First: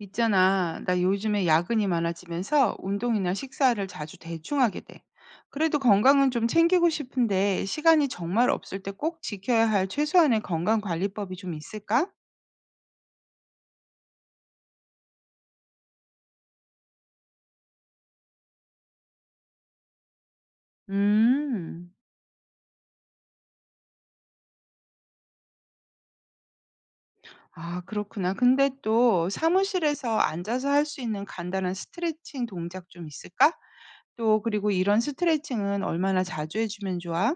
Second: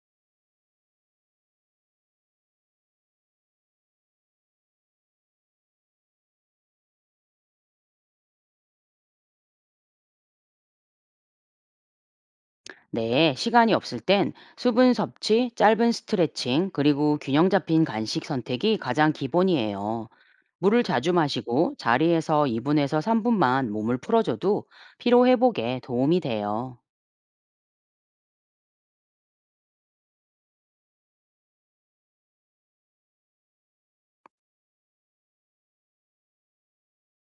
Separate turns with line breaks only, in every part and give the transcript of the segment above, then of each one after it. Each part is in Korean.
있잖아, 나 요즘에 야근이 많아지면서 운동이나 식사를 자주 대충하게 돼. 그래도 건강은 좀 챙기고 싶은데 시간이 정말 없을 때 꼭 지켜야 할 최소한의 건강 관리법이 좀 있을까?
네, 시간이 없을 땐 수분 섭취, 짧은 스트레칭, 그리고 균형 잡힌 간식 선택이 가장 기본이에요. 물을 자주 마시고
음,
자리에서 2분에서 3분만 몸을 풀어줘도 피로 회복에 도움이 돼요.
아, 그렇구나. 근데 또 사무실에서 앉아서 할 수 있는 간단한 스트레칭 동작 좀 있을까? 또 그리고 이런 스트레칭은 얼마나 자주 해주면 좋아?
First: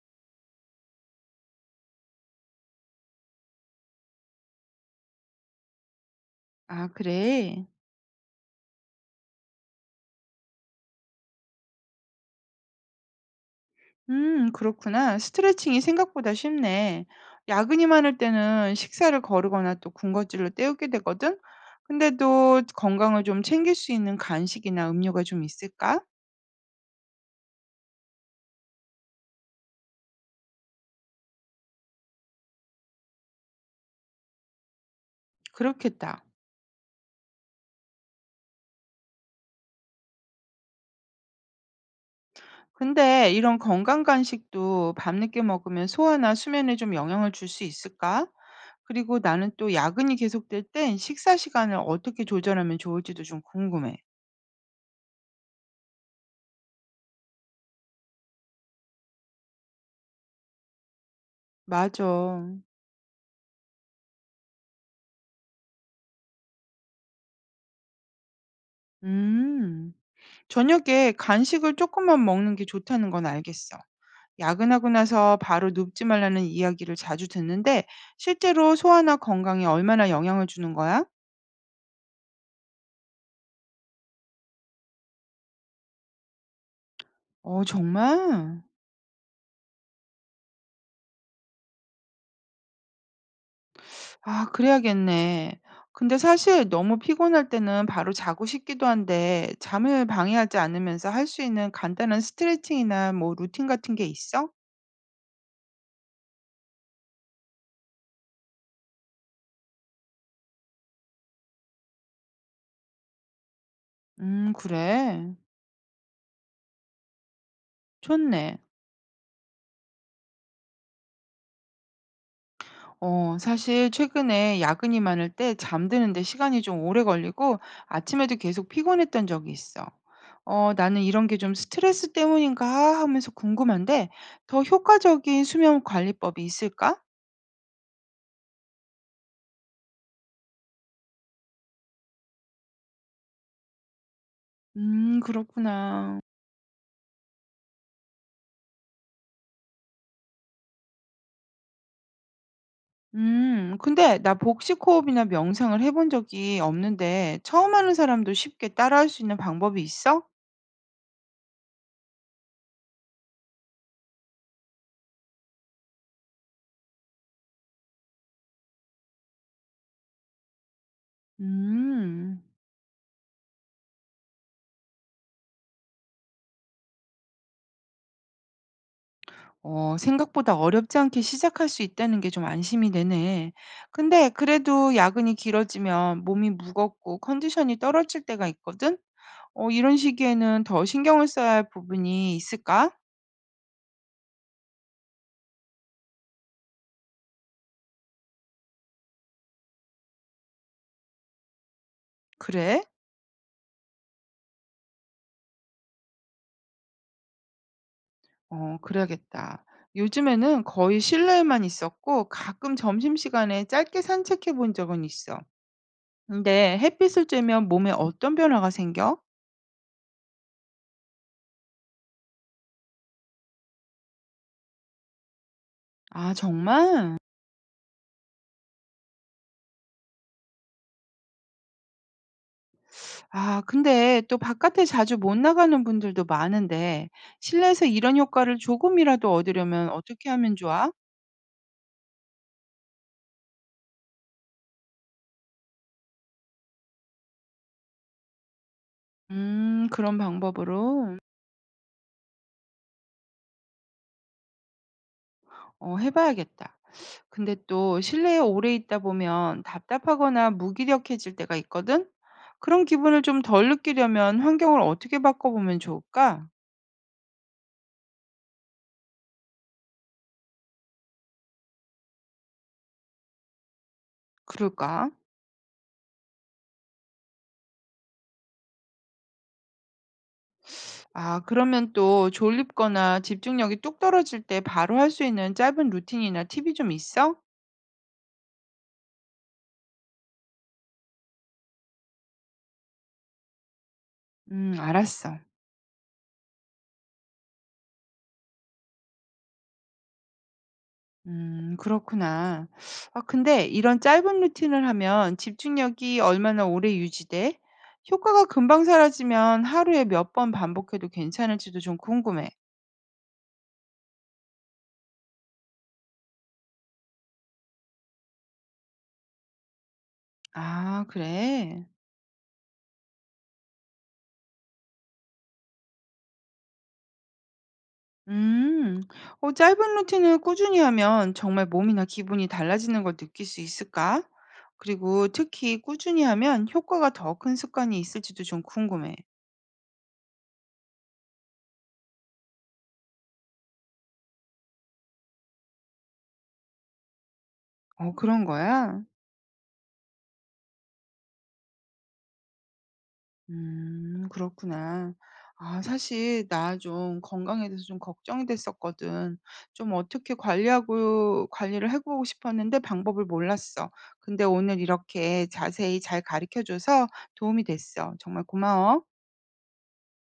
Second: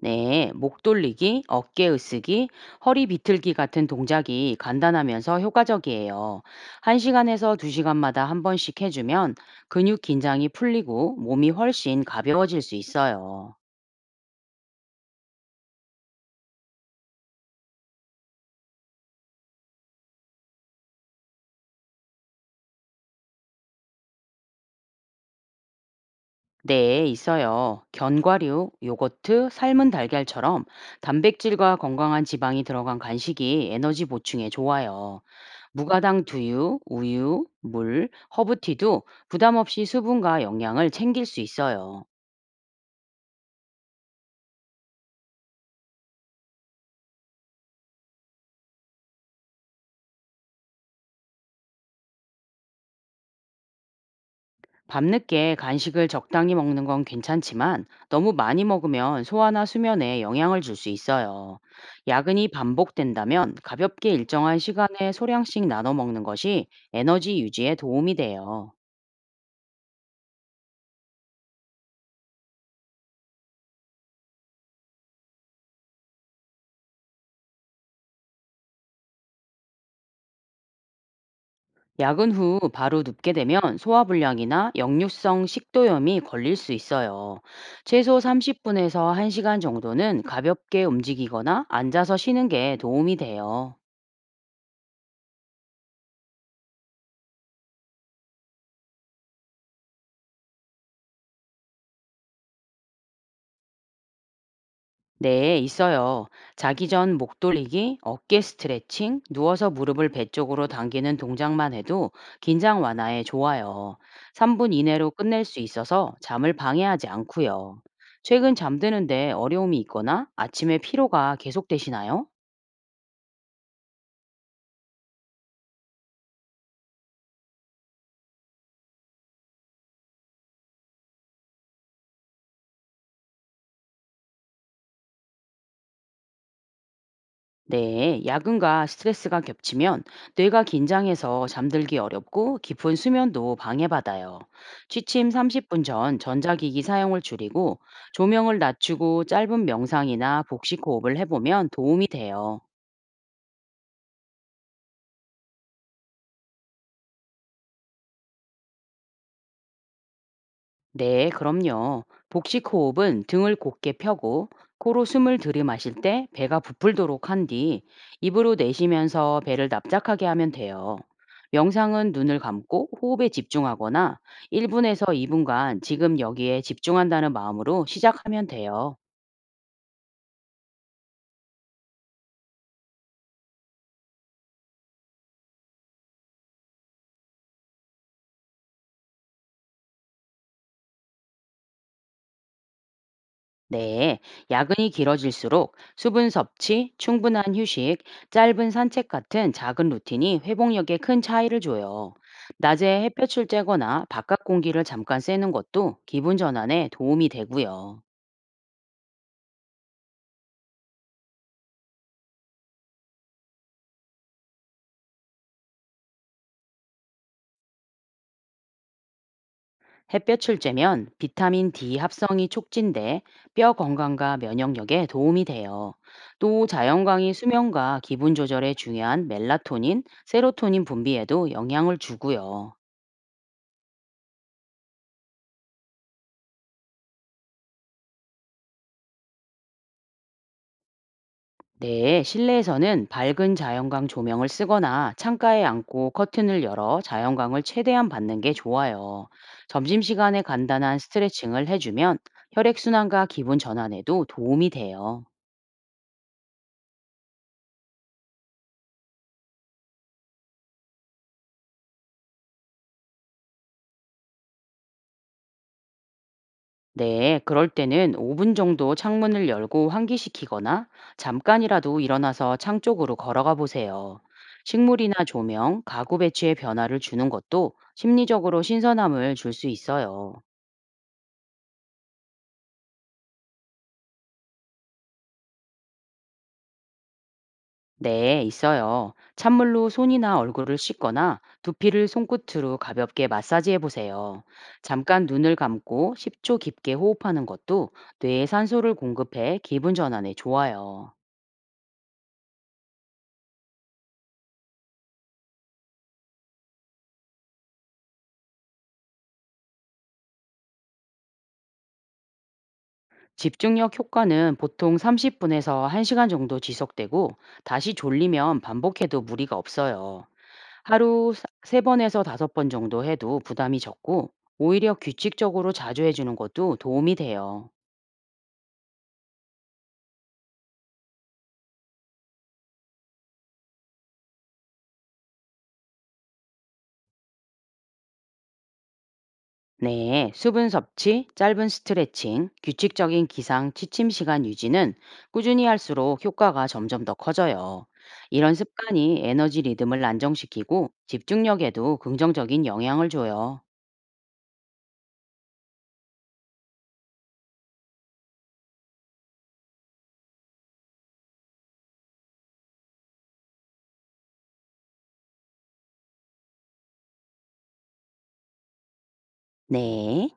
네, 목 돌리기, 어깨 으쓰기, 허리 비틀기 같은 동작이 간단하면서 효과적이에요.
아,
1시간에서
그래.
2시간마다 한 번씩 해주면 근육 긴장이 풀리고 몸이 훨씬 가벼워질 수 있어요.
그렇구나. 스트레칭이 생각보다 쉽네. 야근이 많을 때는 식사를 거르거나 또 군것질로 때우게 되거든. 근데도 건강을 좀 챙길 수 있는 간식이나 음료가 좀 있을까?
네, 있어요. 견과류, 요거트, 삶은 달걀처럼 단백질과 건강한 지방이 들어간 간식이 에너지 보충에 좋아요. 무가당
그렇겠다.
두유, 우유, 물, 허브티도 부담 없이 수분과 영양을 챙길 수 있어요.
근데 이런 건강 간식도 밤늦게 먹으면 소화나 수면에 좀 영향을 줄 수 있을까? 그리고 나는 또 야근이 계속될 땐 식사 시간을 어떻게 조절하면 좋을지도 좀 궁금해.
밤늦게 간식을 적당히 먹는 건 괜찮지만 너무 많이 먹으면 소화나 수면에 영향을 줄 수 있어요.
맞아.
야근이 반복된다면 가볍게 일정한 시간에 소량씩 나눠 먹는 것이 에너지 유지에 도움이 돼요.
음. 저녁에 간식을 조금만 먹는 게 좋다는 건 알겠어. 야근하고 나서 바로 눕지 말라는 이야기를 자주 듣는데 실제로 소화나 건강에 얼마나 영향을 주는 거야?
야근 후 바로 눕게 되면 소화불량이나 역류성 식도염이 걸릴 수 있어요.
어,
최소
정말?
30분에서 1시간 정도는 가볍게 움직이거나 앉아서 쉬는 게 도움이 돼요.
아, 그래야겠네. 근데 사실 너무 피곤할 때는 바로 자고 싶기도 한데 잠을 방해하지 않으면서 할 수 있는 간단한 스트레칭이나 뭐 루틴 같은 게 있어?
네, 있어요. 자기 전 목 돌리기, 어깨 스트레칭, 누워서 무릎을 배 쪽으로 당기는 동작만 해도 긴장 완화에 좋아요. 3분 이내로
그래.
끝낼 수 있어서 잠을 방해하지 않고요. 최근
좋네.
잠드는데 어려움이 있거나 아침에 피로가 계속되시나요?
어, 사실 최근에 야근이 많을 때 잠드는데 시간이 좀 오래 걸리고 아침에도 계속 피곤했던 적이 있어. 어, 나는 이런 게 좀 스트레스 때문인가 하면서 궁금한데 더 효과적인 수면 관리법이 있을까?
네, 야근과 스트레스가 겹치면 뇌가 긴장해서 잠들기 어렵고 깊은 수면도 방해받아요. 취침 30분 전
그렇구나.
전자기기 사용을 줄이고 조명을 낮추고 짧은 명상이나 복식 호흡을 해보면 도움이 돼요.
근데 나 복식호흡이나 명상을 해본 적이 없는데 처음 하는 사람도 쉽게 따라할 수 있는 방법이 있어?
네, 그럼요. 복식 호흡은 등을 곧게 펴고 코로 숨을 들이마실 때 배가 부풀도록 한 뒤 입으로 내쉬면서 배를 납작하게 하면 돼요. 명상은 눈을
음.
감고 호흡에 집중하거나 1분에서 2분간 지금 여기에 집중한다는 마음으로 시작하면 돼요.
어, 생각보다 어렵지 않게 시작할 수 있다는 게 좀 안심이 되네. 근데 그래도 야근이 길어지면 몸이 무겁고 컨디션이 떨어질 때가 있거든? 어, 이런 시기에는 더 신경을 써야 할 부분이 있을까?
네, 야근이 길어질수록 수분 섭취, 충분한 휴식, 짧은 산책 같은 작은 루틴이 회복력에 큰 차이를 줘요.
그래?
낮에 햇볕을 쬐거나 바깥 공기를 잠깐 쐬는 것도 기분 전환에 도움이 되고요.
어, 그래야겠다. 요즘에는 거의 실내에만 있었고 가끔 점심시간에 짧게 산책해 본 적은 있어. 근데 햇빛을 쬐면 몸에 어떤 변화가 생겨?
햇볕을 쬐면 비타민 D 합성이 촉진돼 뼈 건강과 면역력에 도움이 돼요.
아,
또
정말?
자연광이 수면과 기분 조절에 중요한 멜라토닌, 세로토닌 분비에도 영향을 주고요.
아, 근데 또 바깥에 자주 못 나가는 분들도 많은데 실내에서 이런 효과를 조금이라도 얻으려면 어떻게 하면 좋아?
네, 실내에서는 밝은 자연광 조명을 쓰거나 창가에 앉고 커튼을 열어 자연광을 최대한 받는 게 좋아요.
음, 그런
점심시간에 간단한
방법으로.
스트레칭을 해주면 혈액순환과 기분 전환에도 도움이 돼요.
어, 해 봐야겠다. 근데 또 실내에 오래 있다 보면 답답하거나 무기력해질 때가 있거든. 그런 기분을 좀 덜 느끼려면 환경을 어떻게 바꿔 보면 좋을까?
네, 그럴 때는 5분 정도 창문을 열고 환기시키거나 잠깐이라도 일어나서 창 쪽으로 걸어가 보세요.
그럴까?
식물이나 조명, 가구 배치에 변화를 주는 것도 심리적으로 신선함을 줄 수 있어요.
아, 그러면 또 졸립거나 집중력이 뚝 떨어질 때 바로 할 수 있는 짧은 루틴이나 팁이 좀 있어?
네, 있어요. 찬물로 손이나 얼굴을 씻거나 두피를 손끝으로 가볍게 마사지해 보세요.
음,
잠깐
알았어.
눈을 감고 10초 깊게 호흡하는 것도 뇌에 산소를 공급해 기분 전환에 좋아요.
음, 그렇구나. 아, 근데 이런 짧은 루틴을 하면 집중력이 얼마나 오래 유지돼? 효과가 금방 사라지면 하루에 몇 번 반복해도 괜찮을지도 좀 궁금해.
집중력 효과는 보통 30분에서 1시간 정도 지속되고 다시 졸리면 반복해도 무리가 없어요.
아,
하루
그래?
3번에서 5번 정도 해도 부담이 적고 오히려 규칙적으로 자주 해주는 것도 도움이 돼요.
음. 어, 짧은 루틴을 꾸준히 하면 정말 몸이나 기분이 달라지는 걸 느낄 수 있을까? 그리고 특히 꾸준히 하면 효과가 더 큰 습관이 있을지도 좀 궁금해.
네, 수분 섭취, 짧은 스트레칭, 규칙적인 기상, 취침 시간 유지는 꾸준히 할수록 효과가 점점 더 커져요.
어, 그런
이런
거야?
습관이 에너지 리듬을 안정시키고 집중력에도 긍정적인 영향을 줘요.
음, 그렇구나. 아, 사실 나 좀 건강에 대해서 좀 걱정이 됐었거든. 좀 어떻게 관리하고 관리를 해 보고 싶었는데 방법을 몰랐어. 근데 오늘 이렇게 자세히 잘 가르쳐 줘서 도움이 됐어. 정말 고마워.
네.